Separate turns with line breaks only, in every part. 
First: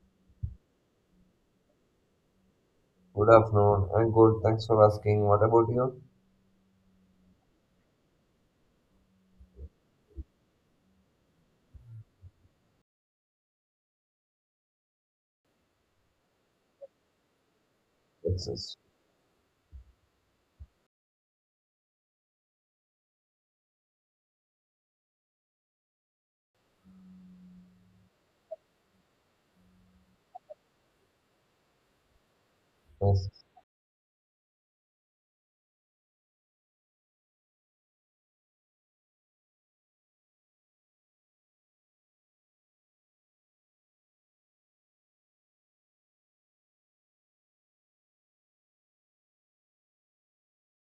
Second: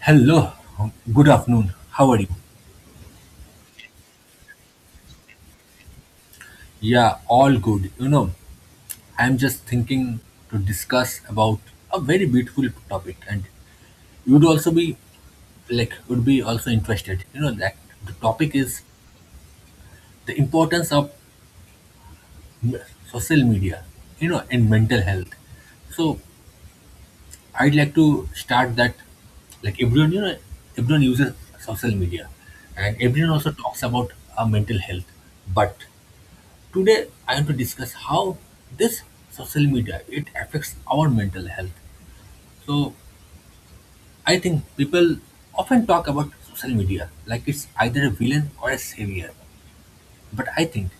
Hello, good afternoon. How are you?
Good afternoon. I'm good. Thanks for asking. What about you?
Yeah, all good. I'm just thinking to discuss about a very beautiful topic, and you'd also be would be also interested. You know that the
Yes,
topic
yes,
is the importance of m- social media. You know, in mental health. So I'd like to start that. Like everyone, everyone uses social media, and
yes,
everyone also talks about mental health, but today, I want to discuss how this social media it affects our mental health. So, I think people often talk about social media like it's either a villain or a savior, but I think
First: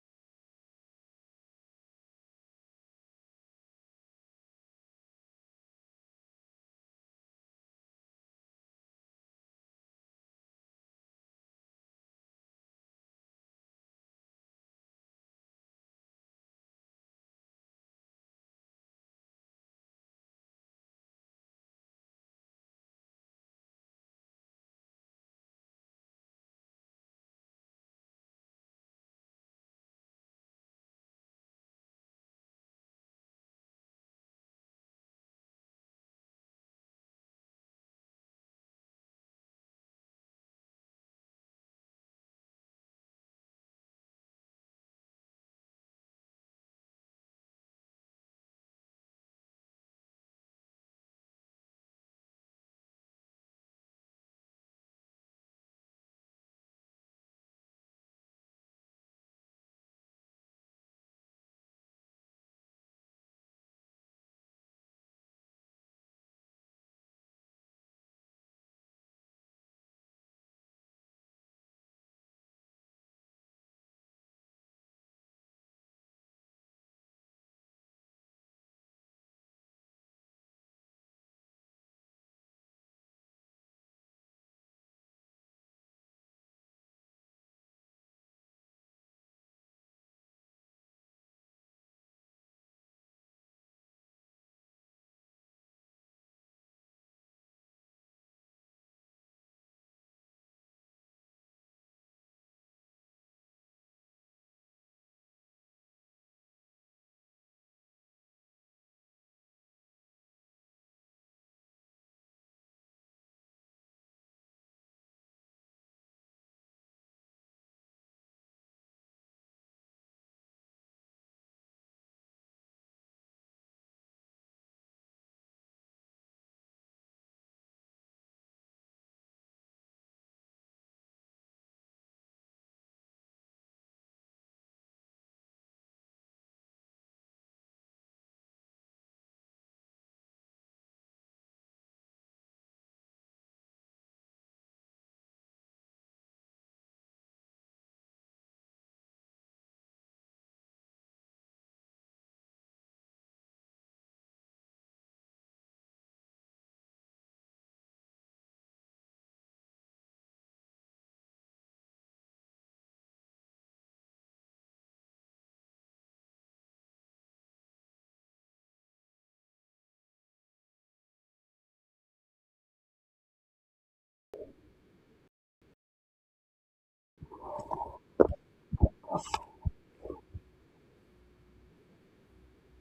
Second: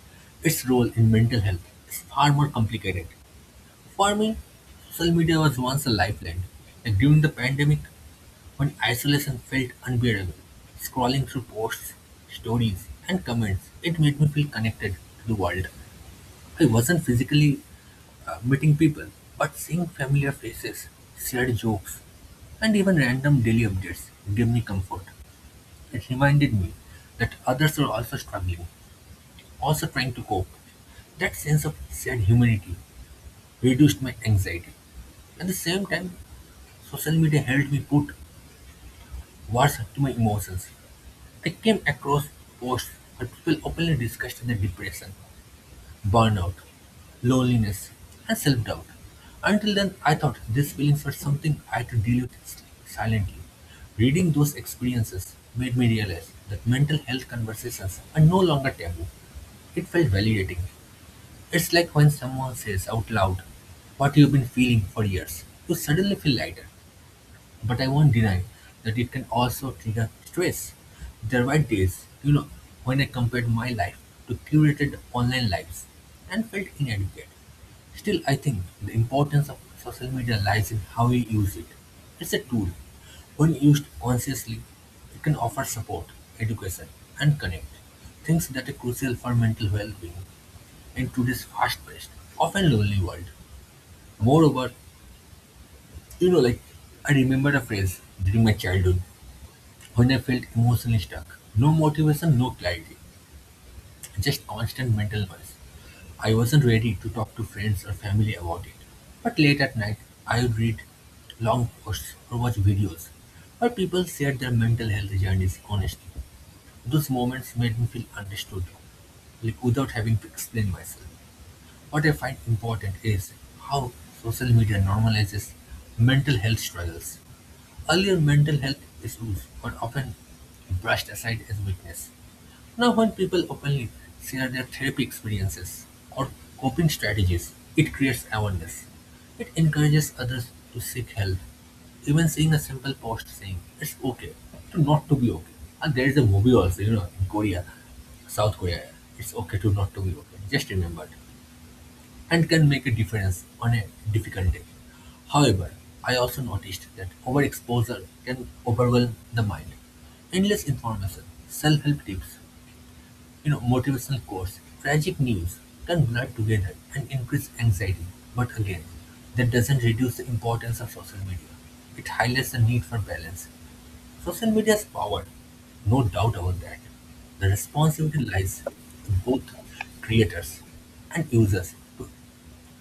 its role in mental health is far more complicated. For me, social media was once a lifeline. Like during the pandemic, when isolation felt unbearable, scrolling through posts, stories, and comments, it made me feel connected to the world. I wasn't physically meeting people, but seeing familiar faces, shared jokes, and even random daily updates gave me comfort. It reminded me that others were also struggling, also trying to cope. That sense of shared humanity reduced my anxiety. At the same time, social media helped me put words to my emotions. I came across posts where people openly discussed their depression, burnout, loneliness, and self doubt. Until then, I thought these feelings were something I had to deal with silently. Reading those experiences made me realize that mental health conversations are no longer taboo. It felt validating. It's like when someone says out loud what you've been feeling for years, you suddenly feel lighter. But I won't deny that it can also trigger stress. There were days, when I compared my life to curated online lives and felt inadequate. Still, I think the importance of social media lies in how we use it. It's a tool. When used consciously, it can offer support, education, and connect. Things that are crucial for mental well being in today's fast paced, often lonely world. Moreover, like I remember a phrase during my childhood when I felt emotionally stuck, no motivation, no clarity, just constant mental noise. I wasn't ready to talk to friends or family about it. But late at night, I would read long posts or watch videos where people shared their mental health journeys honestly. Those moments made me feel understood, like without having to explain myself. What I find important is how social media normalizes mental health struggles. Earlier, mental health issues were often brushed aside as weakness. Now, when people openly share their therapy experiences or coping strategies, it creates awareness. It encourages others to seek help. Even seeing a simple post saying it's okay to not to be okay. And there is a movie also, you know, in Korea, South Korea, it's okay to not to be okay. Just remember and can make a difference on a difficult day. However, I also noticed that overexposure can overwhelm the mind. Endless information, self-help tips, motivational quotes, tragic news can blur together and increase anxiety. But again, that doesn't reduce the importance of social media. It highlights the need for balance. Social media's power, no doubt about that. The responsibility lies with both creators and users to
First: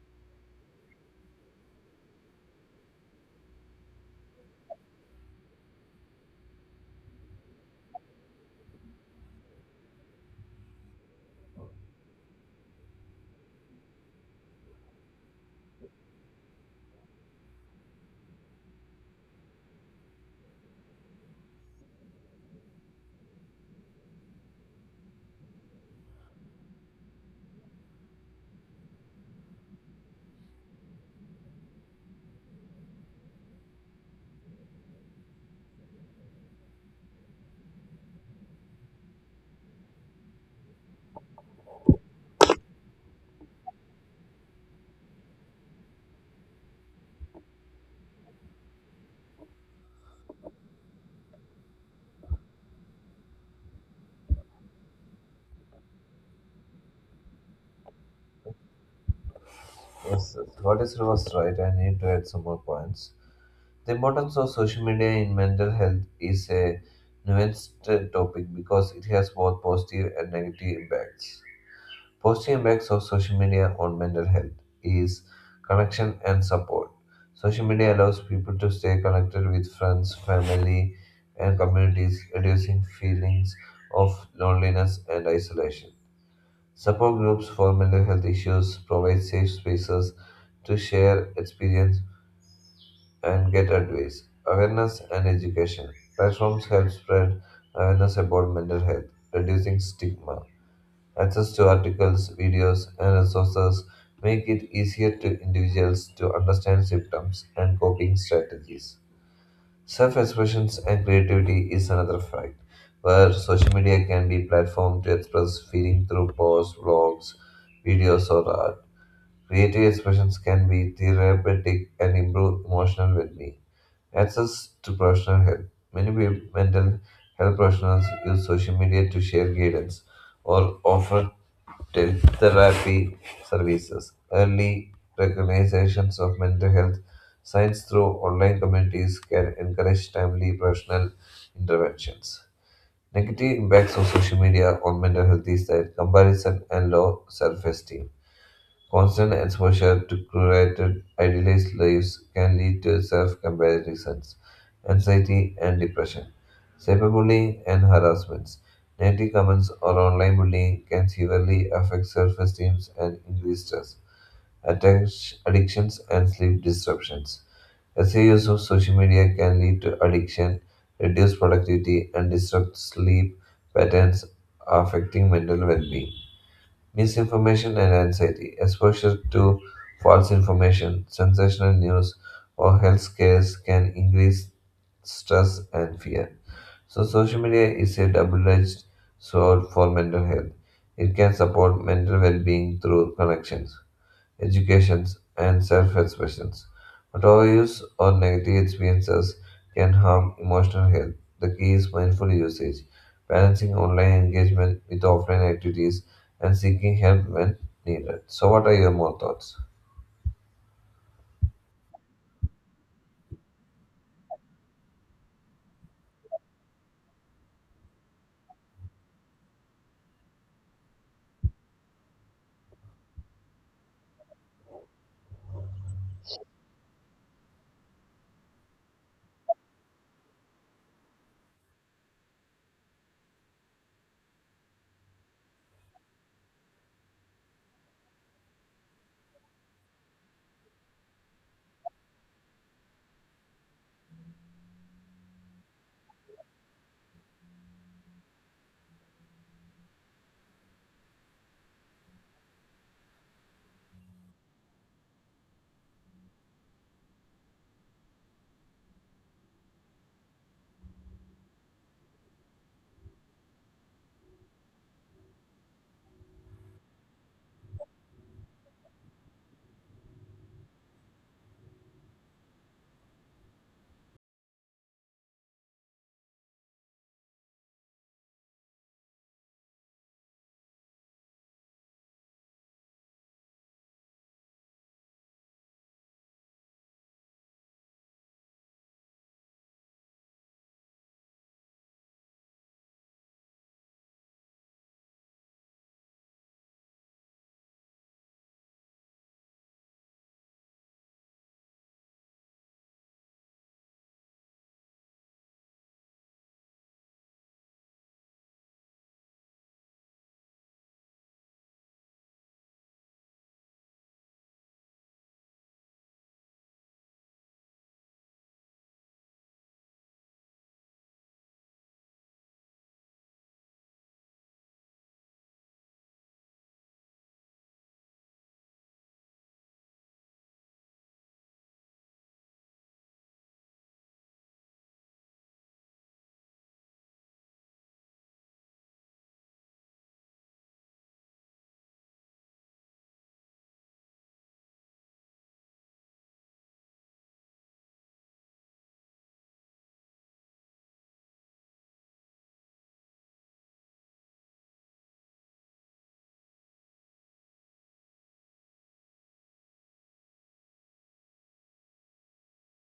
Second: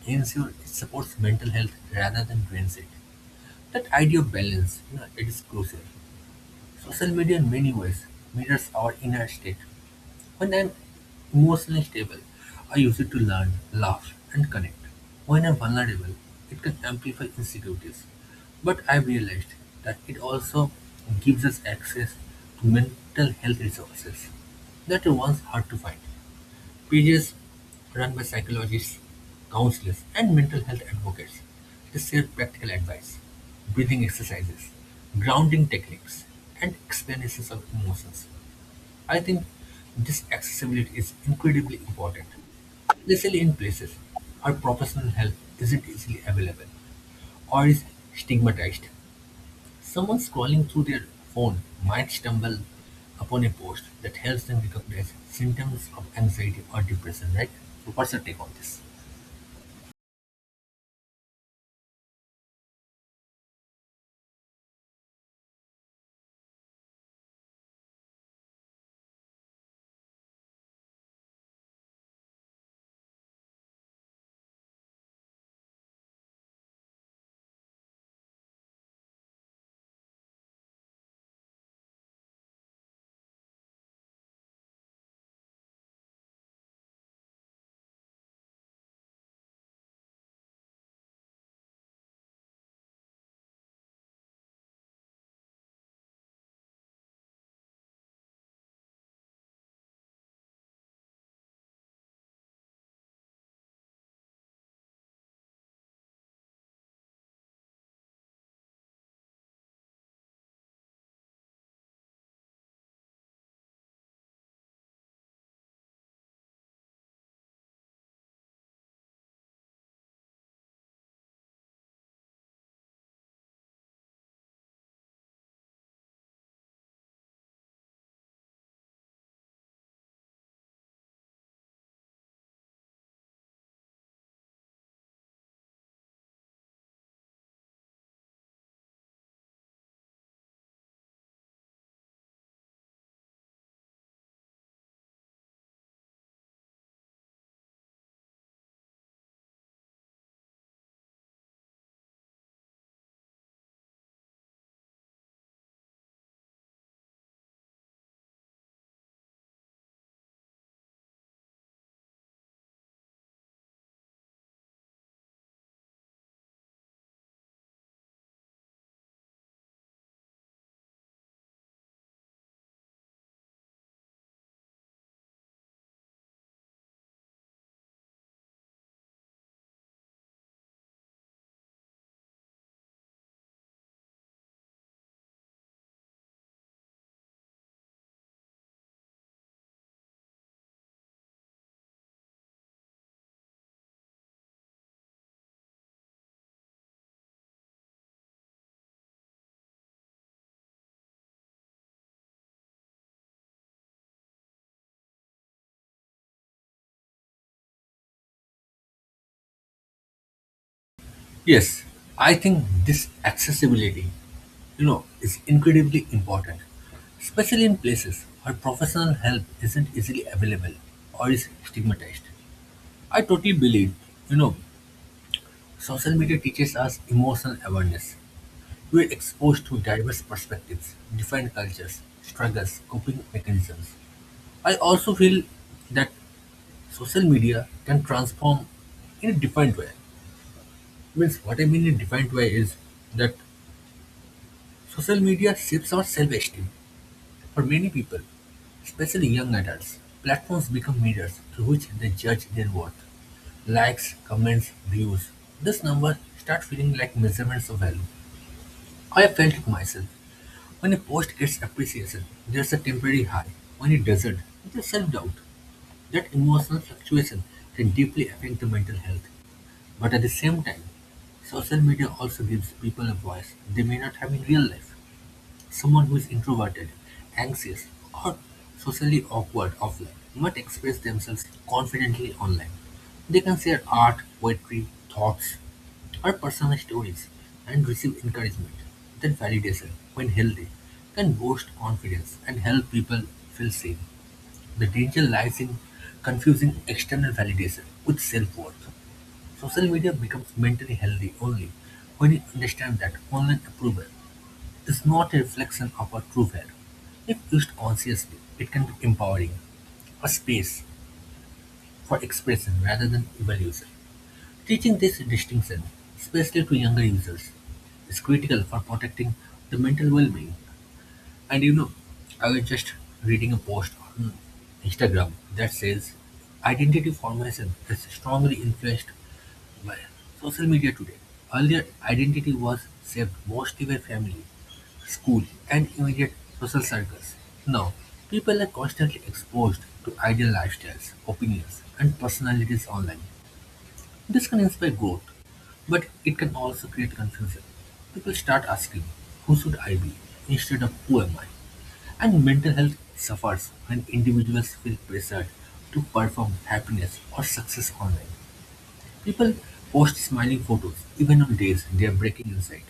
ensure it supports mental health rather than drains it. That idea of balance, it is crucial. Social media in many ways mirrors our inner state. When I'm emotionally stable, I use it to learn, laugh, and connect. When I'm vulnerable, it can amplify insecurities. But I've realized that it also gives us access to mental health resources that were once hard to find. Pages run by psychologists, counselors, and mental health advocates. They share practical advice, breathing exercises, grounding techniques, and explanations of emotions. I think this accessibility is incredibly important, especially in places where professional help isn't easily available or is stigmatized. Someone scrolling through their phone might stumble upon a post that helps them recognize symptoms of anxiety or depression, right? So what's your take on this?
yes, yes. What is was right? I need to add some more points. The importance of social media in mental health is a nuanced topic because it has both positive and negative impacts. Positive impacts of social media on mental health is connection and support. Social media allows people to stay connected with friends, family, and communities, reducing feelings of loneliness and isolation. Support groups for mental health issues provide safe spaces to share experience and get advice. Awareness and education. Platforms help spread awareness about mental health, reducing stigma. Access to articles, videos, and resources make it easier to individuals to understand symptoms and coping strategies. Self expression and creativity is another fact, where social media can be platform to express feeling through posts, blogs, videos, or art. Creative expressions can be therapeutic and improve emotional well-being. Access to professional help. Many mental health professionals use social media to share guidance or offer therapy services, early recognitions of mental health signs through online communities can encourage timely professional interventions. Negative impacts of social media on mental health is that comparison and low self-esteem. Constant exposure to curated, idealized lives can lead to self comparisons, anxiety, and depression. Cyberbullying and harassments. Negative comments or online bullying can severely affect self esteem and increase stress, addictions, and sleep disruptions. Excessive use of social media can lead to addiction, reduce productivity, and disrupt sleep patterns, affecting mental well being. Misinformation and anxiety, exposure to false information, sensational news, or health scares can increase stress and fear. So, social media is a double edged sword for mental health. It can support mental well being through connections, educations, and self expression. But overuse or negative experiences can harm emotional health. The key is mindful usage, balancing online engagement with offline activities, and seeking help when needed. So, what are your more thoughts?
Yes, I think this accessibility, is incredibly important, especially in places where professional help isn't easily available or is stigmatized. I totally believe, you know, social media teaches us emotional awareness. We're exposed to diverse perspectives, different cultures, struggles, coping mechanisms. I also feel that social media can transform in a different way. Means what I mean in different way is that social media shapes our self-esteem. For many people, especially young adults, platforms become mirrors through which they judge their worth. Likes, comments, views. This number start feeling like measurements of value. I felt it myself. When a post gets appreciation, there's a temporary high. When it doesn't, there's self doubt. That emotional fluctuation can deeply affect the mental health. But at the same time, social media also gives people a voice they may not have in real life. Someone who is introverted, anxious, or socially awkward offline might express themselves confidently online. They can share art, poetry, thoughts, or personal stories and receive encouragement. That validation, when healthy, can boost confidence and help people feel safe. The danger lies in confusing external validation with self worth. Social media becomes mentally healthy only when you understand that online approval is not a reflection of our true value. If used consciously, it can be empowering, a space for expression rather than evolution. Teaching this distinction, especially to younger users, is critical for protecting the mental well-being. And you know, I was just reading a post on Instagram that says identity formation is strongly influenced well, social media today. Earlier, identity was saved mostly by family, school, and immediate social circles. Now, people are constantly exposed to ideal lifestyles, opinions, and personalities online. This can inspire growth, but it can also create confusion. People start asking, who should I be? Instead of who am I? And mental health suffers when individuals feel pressured to perform happiness or success online. People post smiling photos even on days they are breaking inside.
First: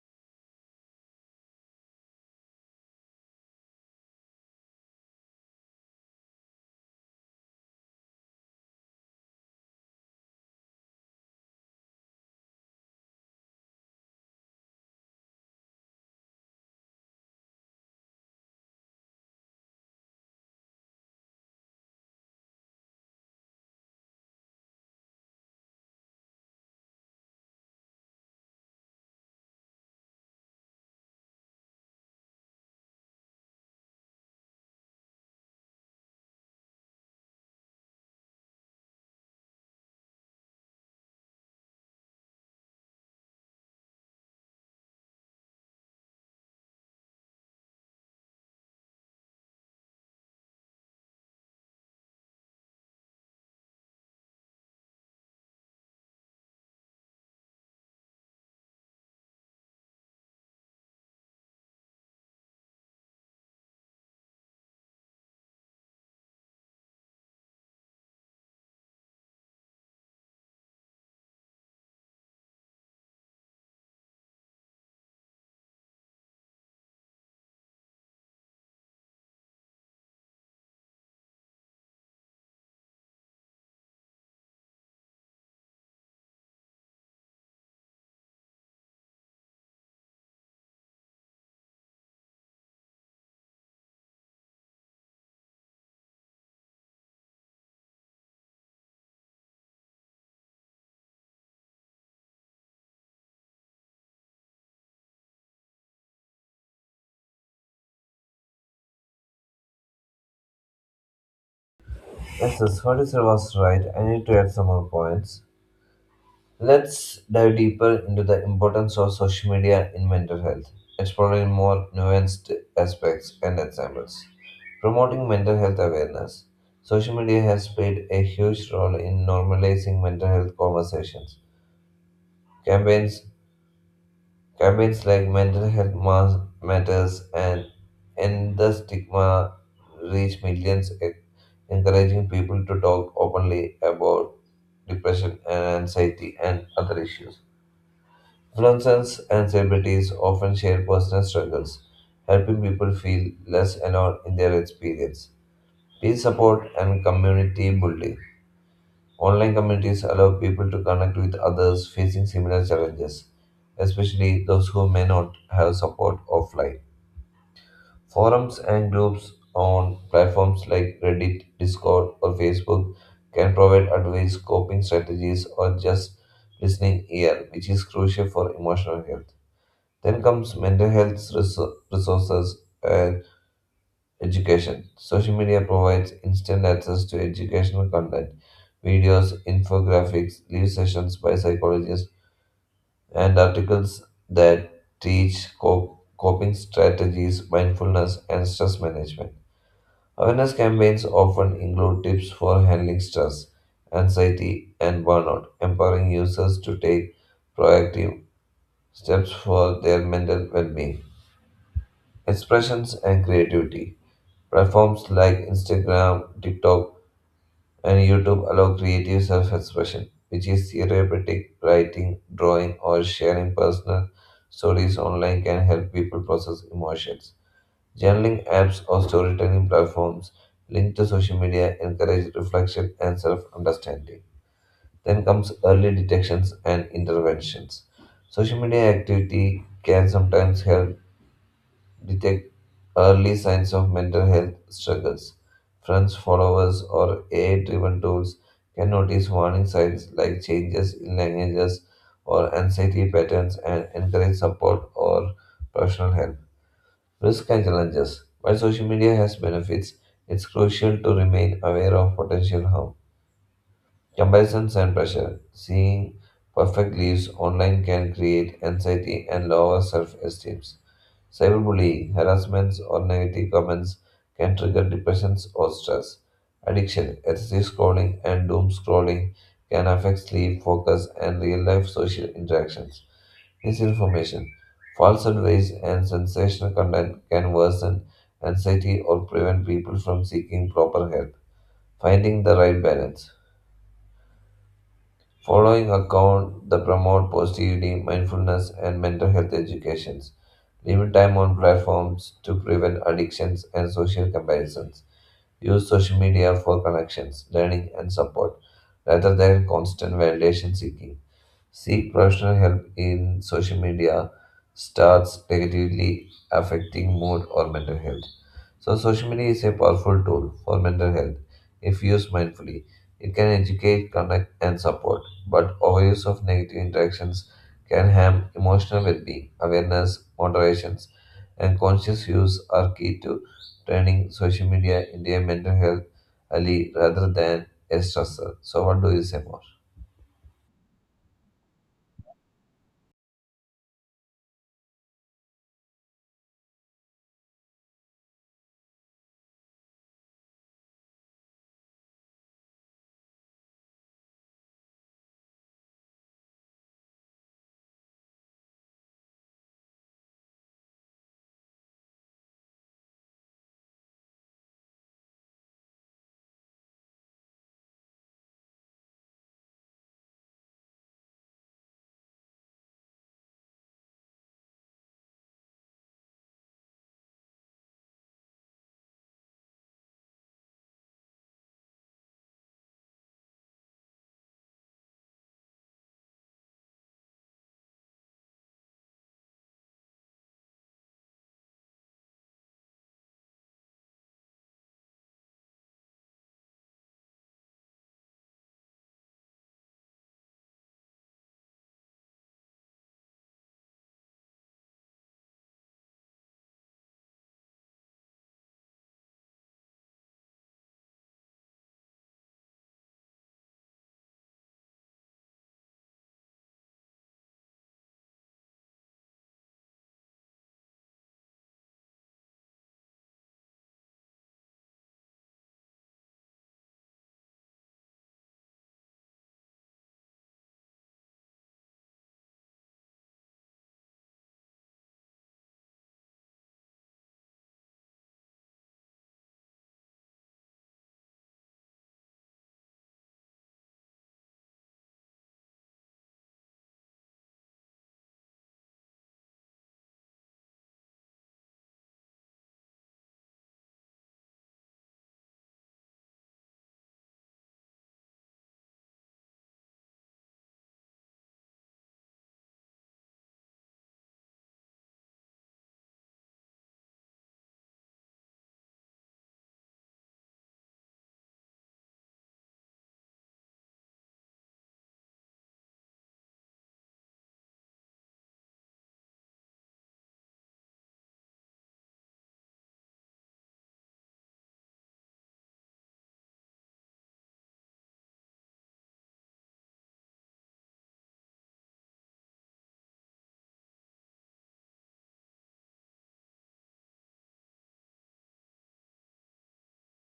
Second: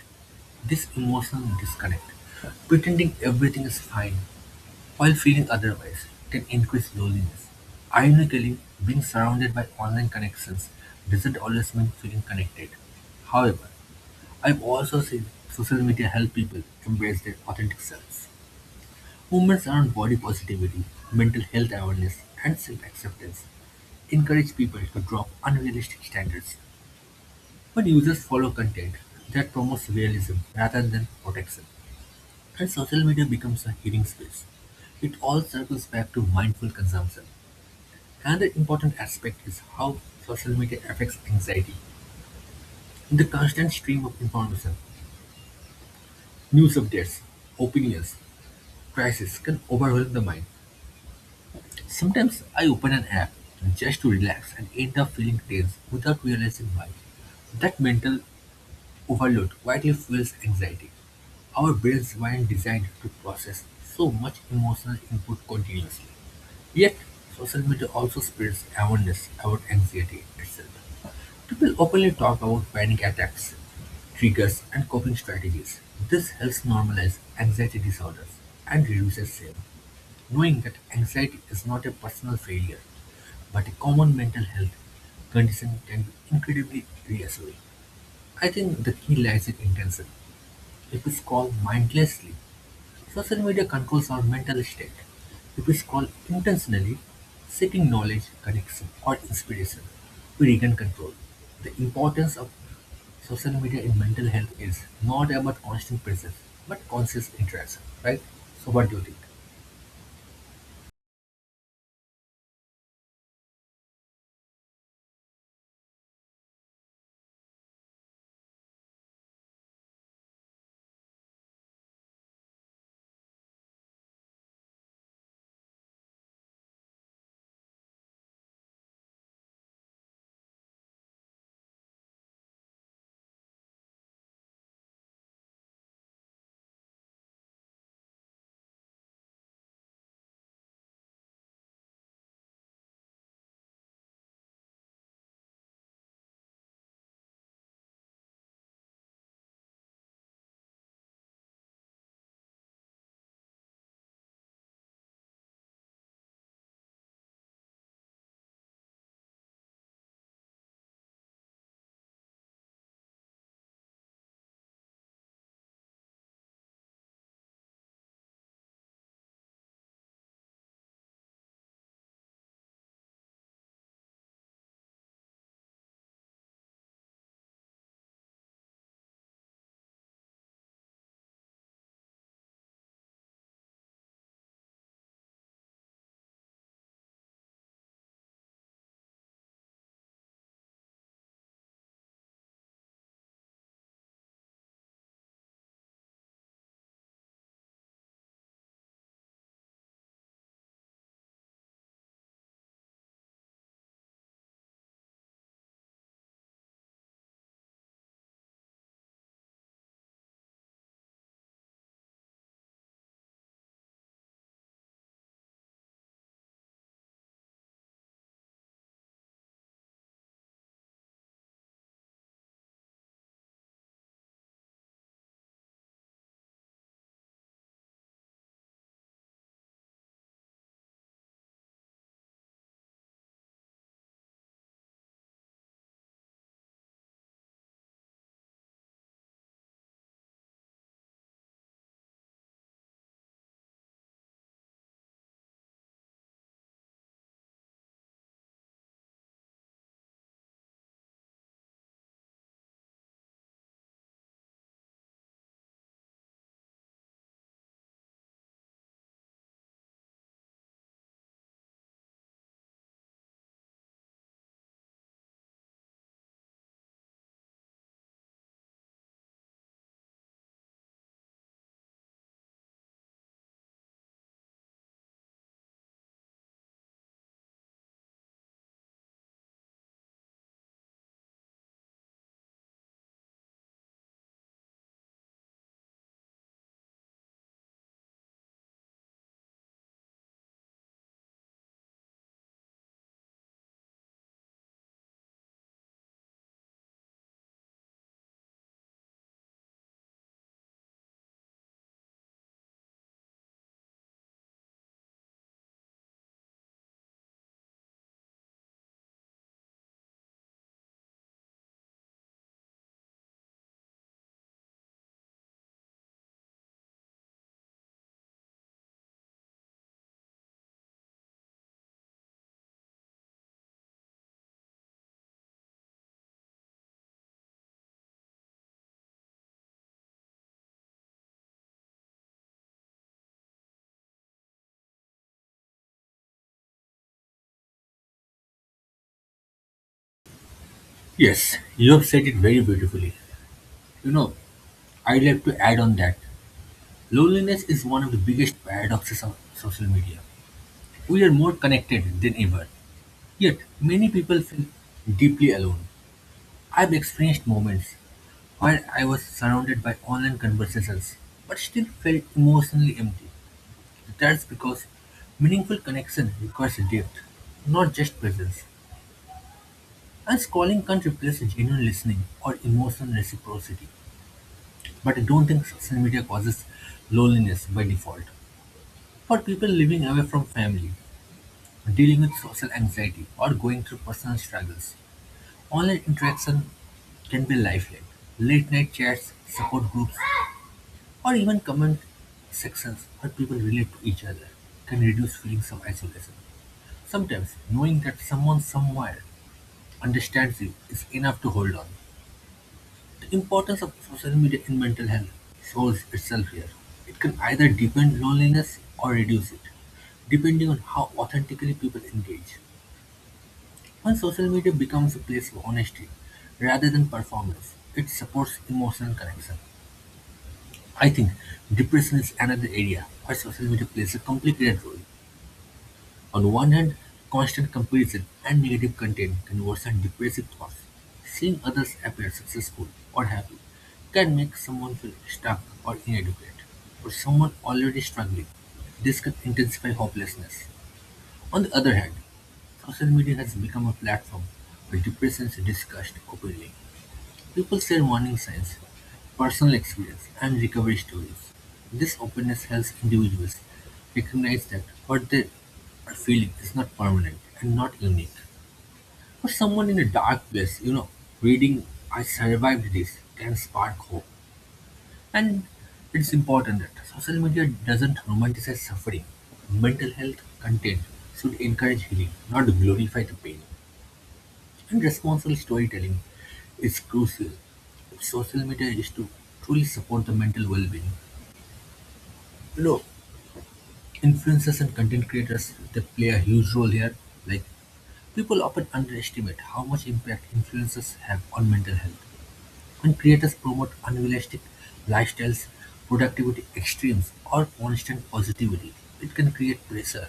This emotional disconnect, pretending everything is fine while feeling otherwise, can increase loneliness. Ironically, being surrounded by online connections doesn't always mean feeling connected. However, I've also seen social media help people embrace their authentic selves. Movements around body positivity, mental health awareness, and self acceptance encourage people to drop unrealistic standards when users follow content that promotes realism rather than protection, and social media becomes a hearing space, it all circles back to mindful consumption. Another important aspect is how social media affects anxiety. In the constant stream of information, news updates, opinions, crises can overwhelm the mind. Sometimes I open an app just to relax and end up feeling tense without realizing why. That mental overload quietly fuels anxiety. Our brains weren't designed to process so much emotional input continuously. Yet, social media also spreads awareness about anxiety itself. People openly talk about panic attacks, triggers, and coping strategies. This helps normalize anxiety disorders and reduces shame, knowing that anxiety is not a personal failure but a common mental health condition can be incredibly reassuring. I think the key lies in intention. If we scroll mindlessly, social media controls our mental state. If we scroll intentionally, seeking knowledge, connection, or inspiration, we regain control. The importance of social media in mental health is not about constant presence, but conscious interaction, right? So, what do you think?
Yes, yes, what you said was right. I need to add some more points. Let's dive deeper into the importance of social media in mental health, exploring more nuanced aspects and examples. Promoting mental health awareness. Social media has played a huge role in normalizing mental health conversations. Campaigns campaigns like Mental Health Matters and End the Stigma reach millions, encouraging people to talk openly about depression and anxiety and other issues. Influencers and celebrities often share personal struggles, helping people feel less alone in their experience. Peer support and community building. Online communities allow people to connect with others facing similar challenges, especially those who may not have support offline. Forums and groups on platforms like Reddit, Discord, or Facebook can provide advice, coping strategies, or just listening ear, which is crucial for emotional health. Then comes mental health resources and education. Social media provides instant access to educational content, videos, infographics, live sessions by psychologists, and articles that teach coping strategies, mindfulness, and stress management. Awareness campaigns often include tips for handling stress, anxiety, and burnout, empowering users to take proactive steps for their mental well being. Expressions and creativity. Platforms like Instagram, TikTok, and YouTube allow creative self expression, which is therapeutic. Writing, drawing, or sharing personal stories online can help people process emotions. Journaling apps or storytelling platforms linked to social media encourage reflection and self understanding. Then comes early detections and interventions. Social media activity can sometimes help detect early signs of mental health struggles. Friends, followers, or AI driven tools can notice warning signs like changes in languages or anxiety patterns and encourage support or professional help. Risks and challenges. While social media has benefits, it's crucial to remain aware of potential harm. Comparisons and pressure. Seeing perfect lives online can create anxiety and lower self esteem. Cyberbullying, harassments, or negative comments can trigger depression or stress. Addiction, excessive scrolling, and doom scrolling can affect sleep, focus, and real life social interactions. Misinformation, false advice, and sensational content can worsen anxiety or prevent people from seeking proper help. Finding the right balance, following account the promote positivity, mindfulness, and mental health educations, limit time on platforms to prevent addictions and social comparisons, use social media for connections, learning, and support rather than constant validation seeking. Seek professional help in social media starts negatively affecting mood or mental health. So, social media is a powerful tool for mental health if used mindfully. It can educate, connect, and support, but overuse of negative interactions can harm emotional well being. Awareness, moderation, and conscious use are key to turning social media into a mental health ally rather than a stressor. So, what do you say more?
Yes, you have said it very beautifully. You know, I'd like to add on that loneliness is one of the biggest paradoxes of social media. We are more connected than ever, yet many people feel deeply alone. I've experienced moments where I was surrounded by online conversations but still felt emotionally empty. That's because meaningful connection requires depth, not just presence. And scrolling can't replace genuine listening or emotional reciprocity. But I don't think social media causes loneliness by default. For people living away from family, dealing with social anxiety, or going through personal struggles, online interaction can be lively: late-night chats, support groups, or even comment sections where people relate to each other can reduce feelings of isolation. Sometimes knowing that someone somewhere understands you is enough to hold on. The importance of social media in mental health shows itself here. It can either deepen loneliness or reduce it, depending on how authentically people engage. When social media becomes a place of honesty rather than performance, it supports emotional connection. I think depression is another area where social media plays a complicated role. On one hand, constant comparison and negative content can worsen depressive thoughts. Seeing others appear successful or happy can make someone feel stuck or inadequate, or someone already struggling. This can intensify hopelessness. On the other hand, social media has become a platform where depression is discussed openly. People share warning signs, personal experience, and recovery stories. This openness helps individuals recognize that what they are feeling is not permanent and not unique. For someone in a dark place, reading "I survived this" can spark hope. And it's important that social media doesn't romanticize suffering. Mental health content should encourage healing, not glorify the pain. And responsible storytelling is crucial. If social media is to truly support the mental well-being, you know, influencers and content creators they play a huge role here. Like, people often underestimate how much impact influencers have on mental health. When creators promote unrealistic lifestyles, productivity extremes, or constant positivity, it can create pressure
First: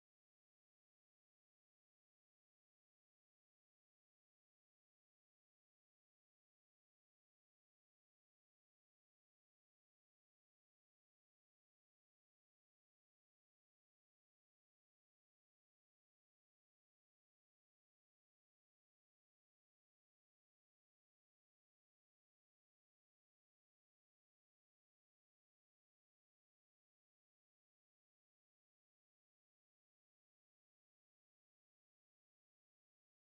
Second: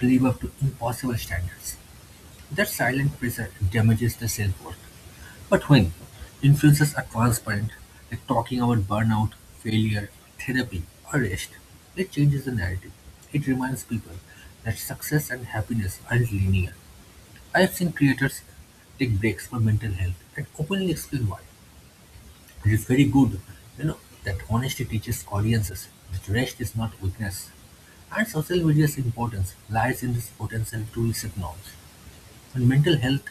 to live up to impossible standards. That silent pressure damages the self-worth. But when influences are transparent, like talking about burnout, failure, therapy, or rest, it changes the narrative. It reminds people that success and happiness aren't linear. I have seen creators take breaks for mental health and openly explain why. It is very good, you know, that honesty teaches audiences that rest is not weakness. And social media's importance lies in its potential to reset norms. When mental health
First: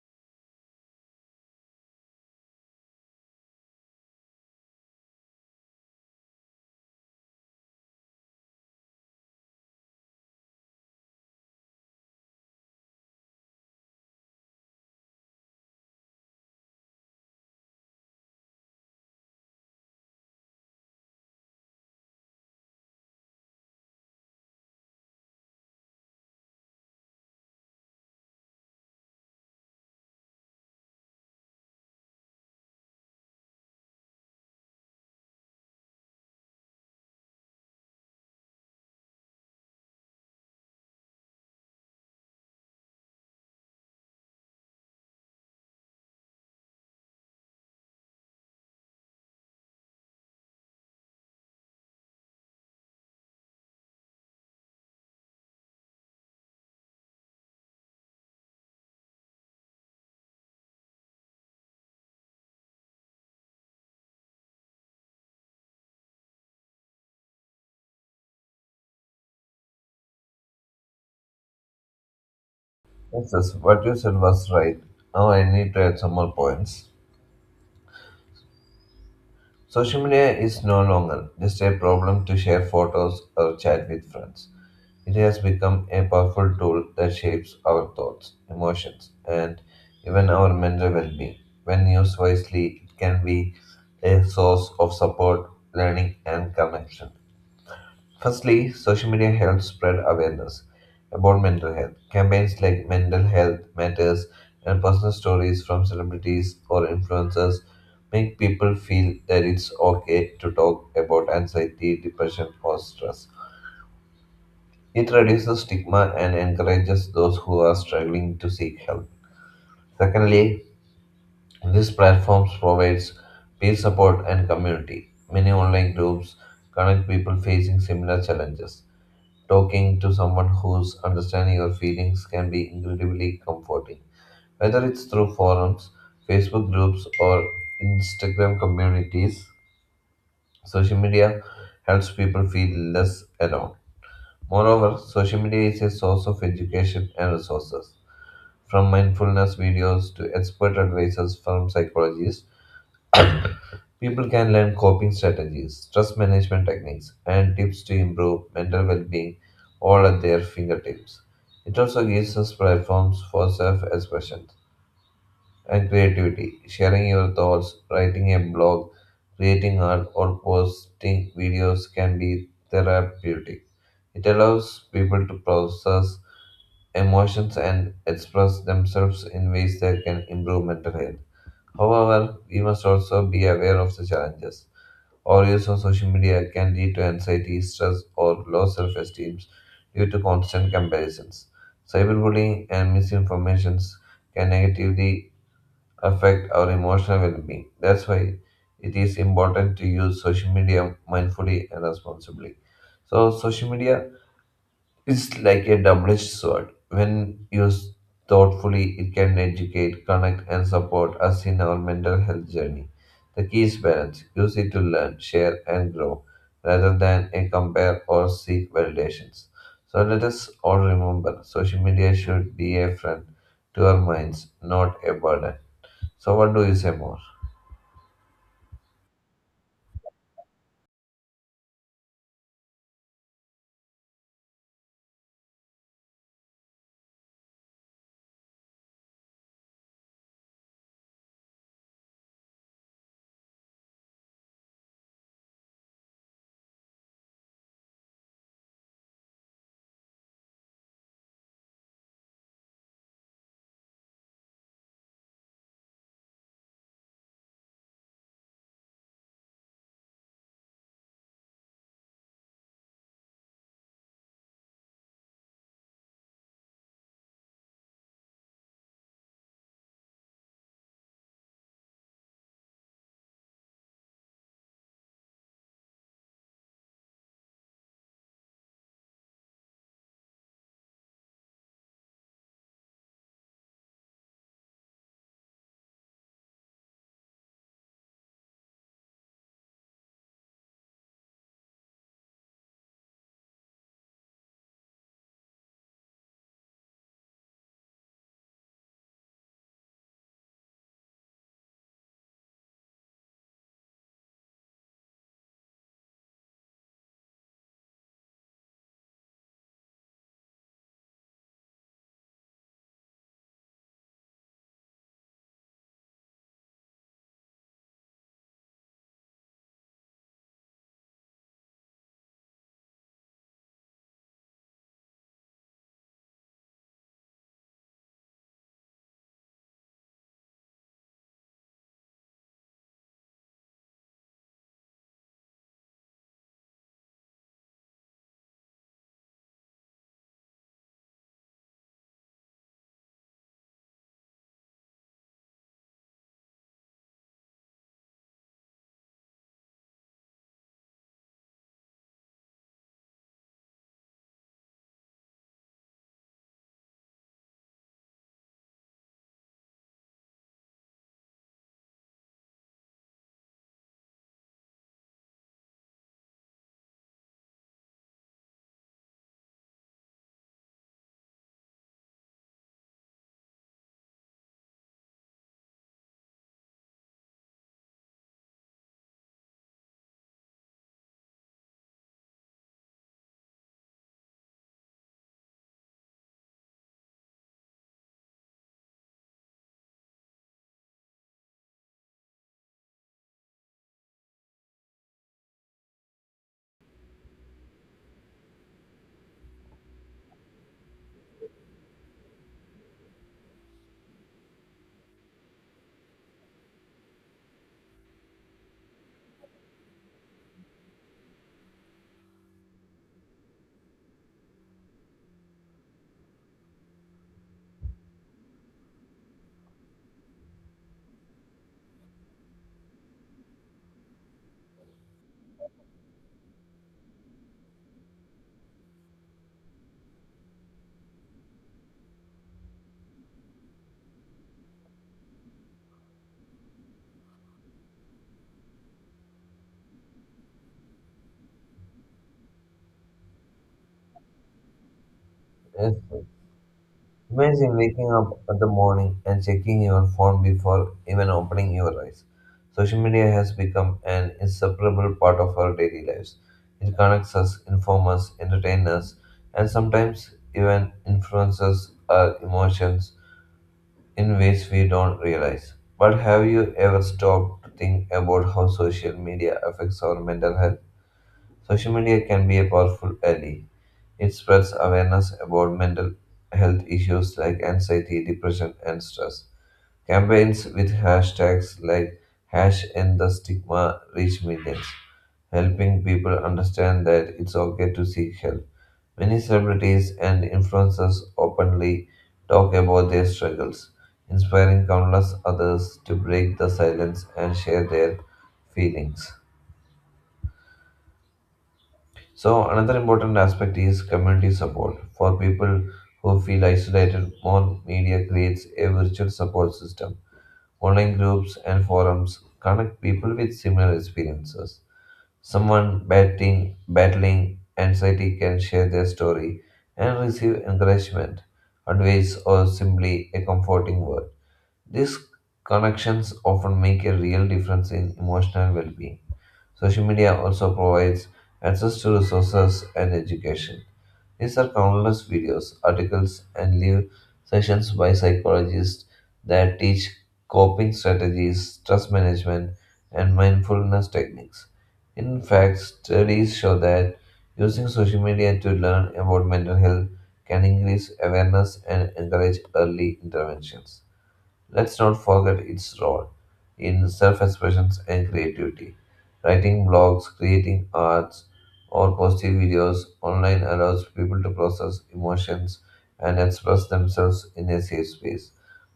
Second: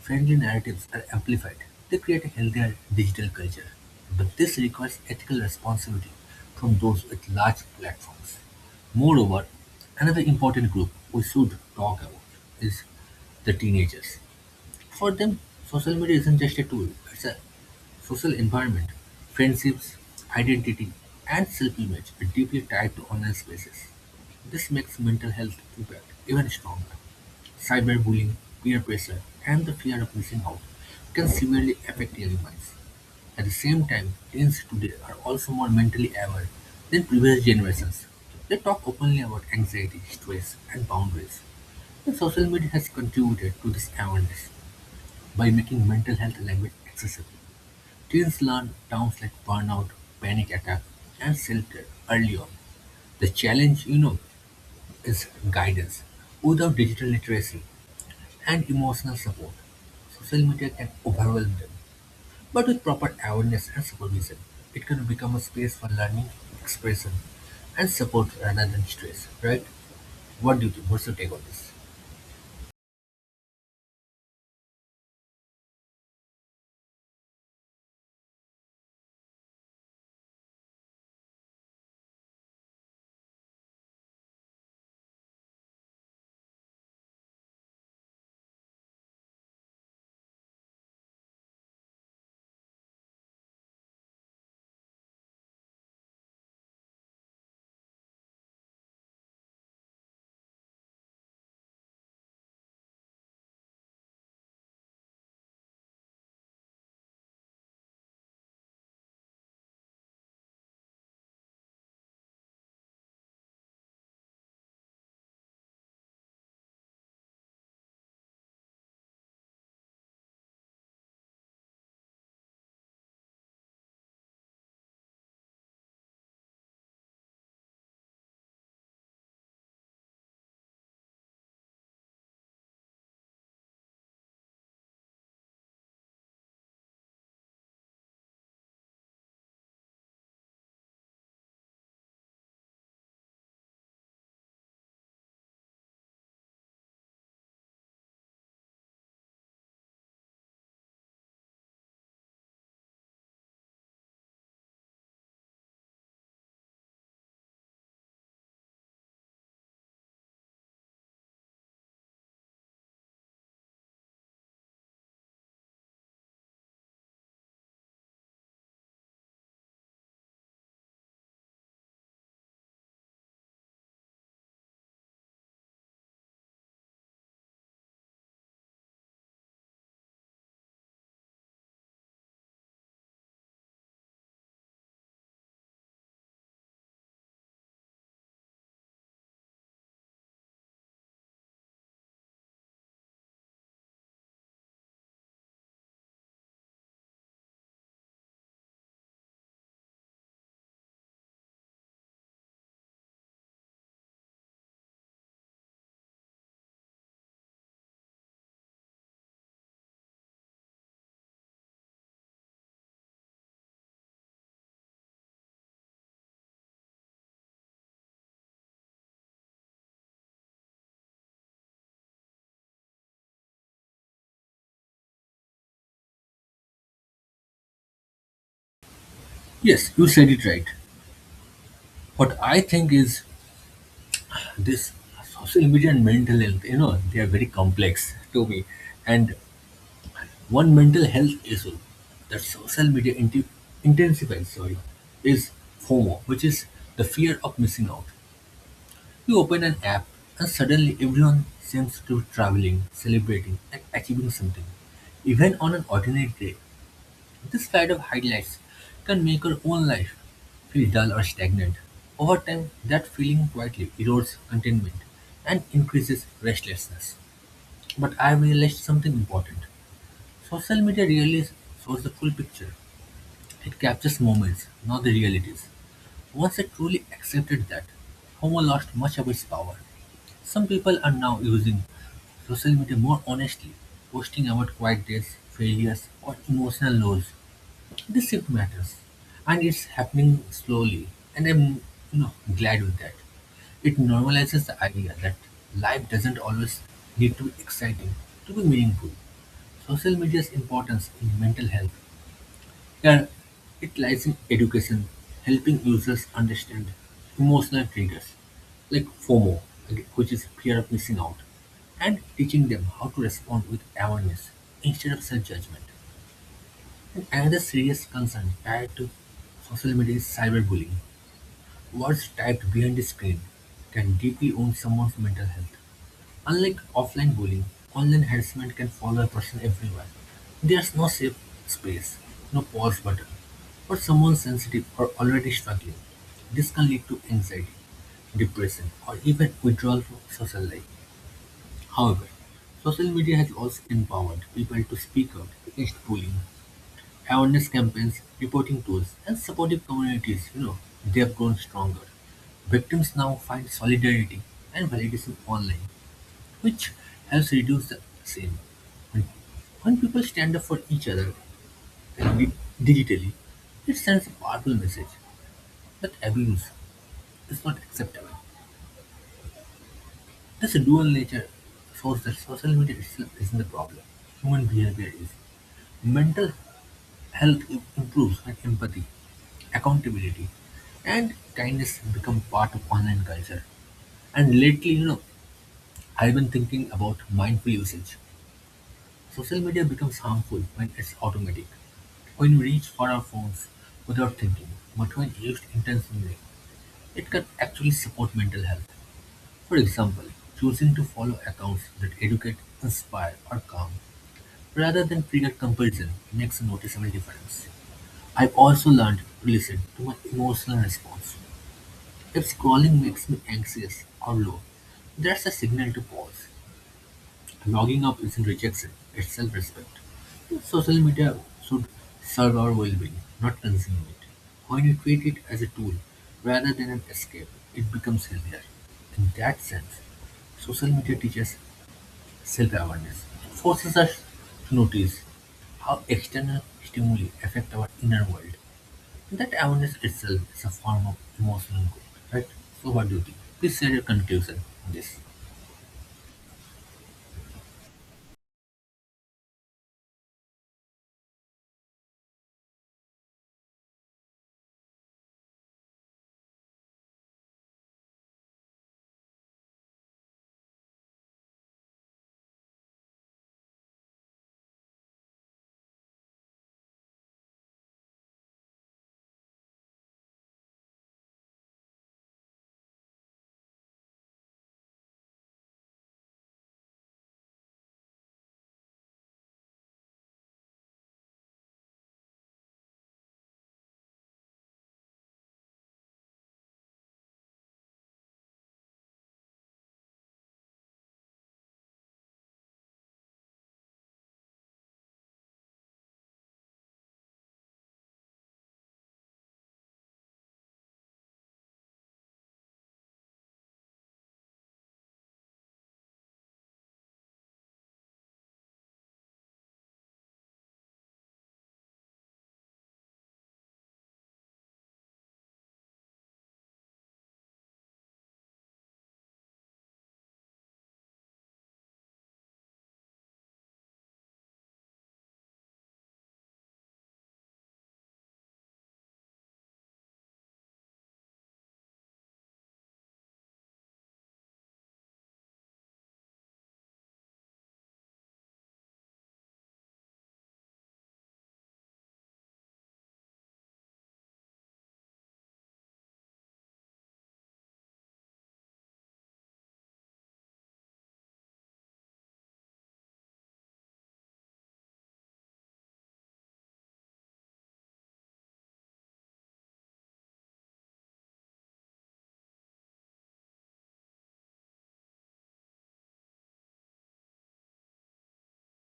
friendly narratives are amplified, they create a healthier digital culture. But this requires ethical responsibility from those with large platforms. Moreover, another important group we should talk about is the teenagers. For them, social media isn't just a tool, it's a social environment. Friendships, identity, and self image are deeply tied to online spaces. This makes mental health impact even stronger. Cyberbullying, peer pressure, and the fear of missing out can severely affect young minds. At the same time, teens today are also more mentally aware than previous generations. They talk openly about anxiety, stress, and boundaries. And social media has contributed to this awareness. By making mental health language accessible, teens learn terms like burnout, panic attack, and self-care early on. The challenge, is guidance. Without digital literacy and emotional support, social media can overwhelm them. But with proper awareness and supervision, it can become a space for learning, expression, and support rather than stress, right? What do you think? What's your take on this?
Yes, yes, what you said was right. Now, I need to add some more points. Social media is no longer just a problem to share photos or chat with friends. It has become a powerful tool that shapes our thoughts, emotions, and even our mental well being. When used wisely, it can be a source of support, learning, and connection. Firstly, social media helps spread awareness about mental health. Campaigns like Mental Health Matters and personal stories from celebrities or influencers make people feel that it's okay to talk about anxiety, depression, or stress. It reduces stigma and encourages those who are struggling to seek help. Secondly, these platforms provides peer support and community. Many online groups connect people facing similar challenges. Talking to someone who's understanding your feelings can be incredibly comforting. Whether it's through forums, Facebook groups, or Instagram communities, social media helps people feel less alone. Moreover, social media is a source of education and resources, from mindfulness videos to expert advices from psychologists. People can learn coping strategies, stress management techniques, and tips to improve mental well being all at their fingertips. It also gives us platforms for self expression and creativity, sharing your thoughts, writing a blog, creating art, or posting videos can be therapeutic. It allows people to process emotions and express themselves in ways that can improve mental health. However, we must also be aware of the challenges or use of social media can lead to anxiety, stress, or low self esteem due to constant comparisons. Cyberbullying and misinformation can negatively affect our emotional well being. That's why it is important to use social media mindfully and responsibly. So, social media, it's like a double-edged sword. When used thoughtfully, it can educate, connect, and support us in our mental health journey. The key is balance. Use it to learn, share, and grow, rather than a compare or seek validations. So let us all remember, social media should be a friend to our minds, not a burden. So what do you say more?
Yes, you said it right. What I think is this social media and mental health, they are very complex to me. And one mental health issue that social media intensifies, sorry, is FOMO, which is the fear of missing out. You open an app and suddenly everyone seems to be traveling, celebrating, and achieving something. Even on an ordinary day, this slide of highlights can make our own life feel dull or stagnant. Over time, that feeling quietly erodes contentment and increases restlessness. But I realized something important. Social media really shows the full picture. It captures moments, not the realities. Once I truly accepted that, Homo lost much of its power. Some people are now using social media more honestly, posting about quiet days, failures, or emotional lows. This shift matters, and it's happening slowly, and I'm you know glad with that. It normalizes the idea that life doesn't always need to be exciting to be meaningful. Social media's importance in mental health, yeah, it lies in education, helping users understand emotional triggers like FOMO, which is fear of missing out, and teaching them how to respond with awareness instead of self-judgment. And another serious concern tied to social media is cyberbullying. Words typed behind a screen can deeply wound someone's mental health. Unlike offline bullying, online harassment can follow a person everywhere. There's no safe space, no pause button. For someone sensitive or already struggling, this can lead to anxiety, depression, or even withdrawal from social life. However, social media has also empowered people to speak out against bullying awareness campaigns, reporting tools, and supportive communities, they've grown stronger. Victims now find solidarity and validation online, which helps reduce the shame. When when people stand up for each other and digitally, it sends a powerful message that abuse is not acceptable. This dual nature shows that social media itself isn't the problem. Human behavior is. Mental health improves when empathy, accountability, and kindness become part of online culture. And lately, I've been thinking about mindful usage. Social media becomes harmful when it's automatic, when we reach for our phones without thinking, but when used intentionally, it can actually support mental health. For example, choosing to follow accounts that educate, inspire, or calm rather than trigger comparison, makes a noticeable difference. I've also learned to listen to my emotional response. If scrolling makes me anxious or low, that's a signal to pause. Logging off isn't rejection, it's self respect. Social media should serve our well being, not consume it. When you treat it as a tool rather than an escape, it becomes healthier. In that sense, social media teaches self awareness, forces us to notice how external stimuli affect our inner world. That awareness itself is a form of emotional growth, right? So what do you think? Please share your conclusion on this.
Yes. Imagine waking up at the morning and checking your phone before even opening your eyes. Social media has become an inseparable part of our daily lives. It connects us, informs us, entertains us, and sometimes even influences our emotions in ways we don't realize. But have you ever stopped to think about how social media affects our mental health? Social media can be a powerful ally. It spreads awareness about mental health issues like anxiety, depression, and stress. Campaigns with hashtags like hash end the stigma reach millions, helping people understand that it's okay to seek help. Many celebrities and influencers openly talk about their struggles, inspiring countless others to break the silence and share their feelings. So, another important aspect is community support. For people who feel isolated, Mon Media creates a virtual support system. Online groups and forums connect people with similar experiences. Someone battling anxiety can share their story and receive encouragement, advice, or simply a comforting word. These connections often make a real difference in emotional well being. Social media also provides access to resources and education. These are countless videos, articles, and live sessions by psychologists that teach coping strategies, stress management, and mindfulness techniques. In fact, studies show that using social media to learn about mental health can increase awareness and encourage early interventions. Let's not forget its role in self expression and creativity. Writing blogs, creating arts, or posting videos online allows people to process emotions and express themselves in a safe space.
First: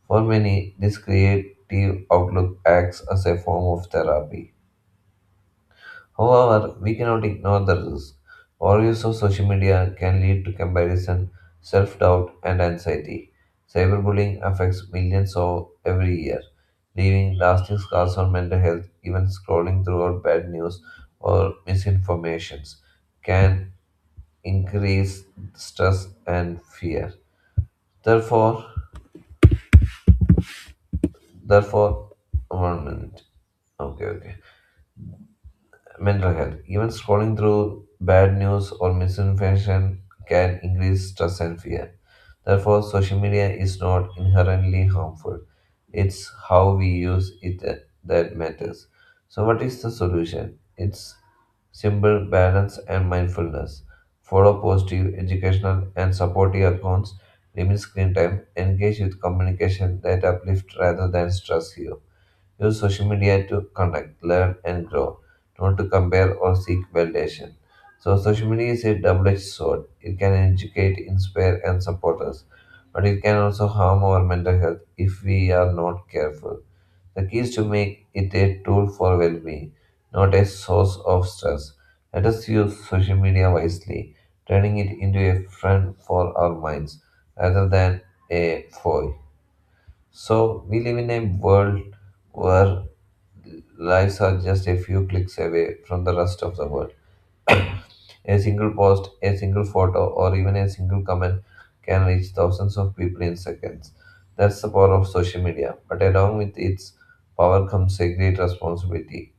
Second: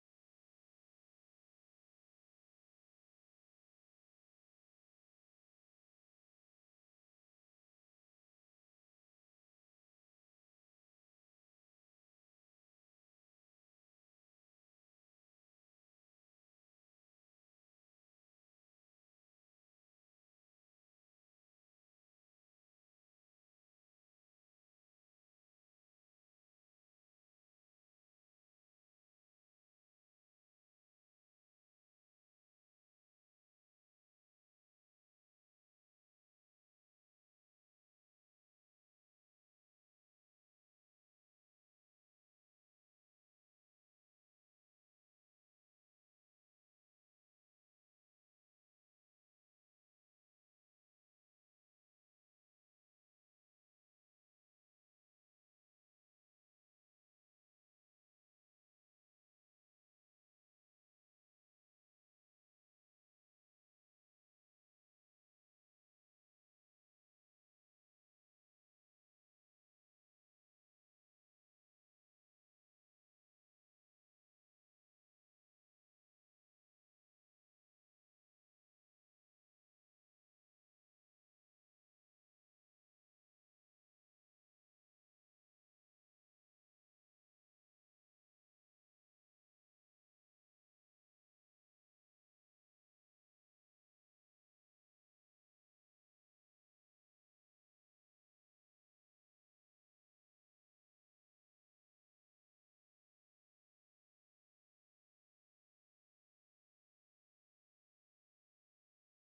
For many, this creative outlook acts as a form of therapy. However, we cannot ignore the risk. Overuse of social media can lead to comparison, self doubt, and anxiety. Cyberbullying affects millions of every year, leaving lasting scars on mental health. Even scrolling throughout bad news or misinformations can increase stress and fear. Therefore, therefore, one minute. Okay, okay. Mental health. Even scrolling through bad news or misinformation can increase stress and fear. Therefore, social media is not inherently harmful. It's how we use it that matters. So, what is the solution? It's simple balance and mindfulness. Follow positive, educational, and supportive accounts. Limit screen time. Engage with communication that uplift rather than stress you. Use social media to connect, learn, and grow, not to compare or seek validation. So, social media is a double edged sword. It can educate, inspire, and support us, but it can also harm our mental health if we are not careful. The key is to make it a tool for well being, not a source of stress. Let us use social media wisely, turning it into a friend for our minds rather than a foe. So, we live in a world where lives are just a few clicks away from the rest of the world. A single post, a single photo, or even a single comment can reach thousands of people in seconds. That's the power of social media. But along with its power comes a great responsibility,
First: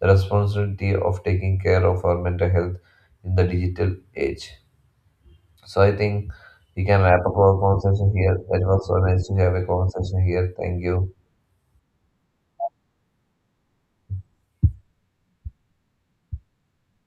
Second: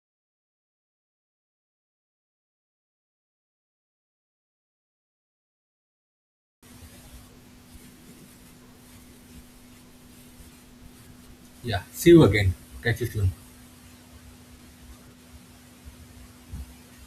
the responsibility of taking care of our mental health in the digital age. So I think we can wrap up our conversation here. That was so nice to have a conversation here. Thank you.
Yeah, see you again. Catch you soon.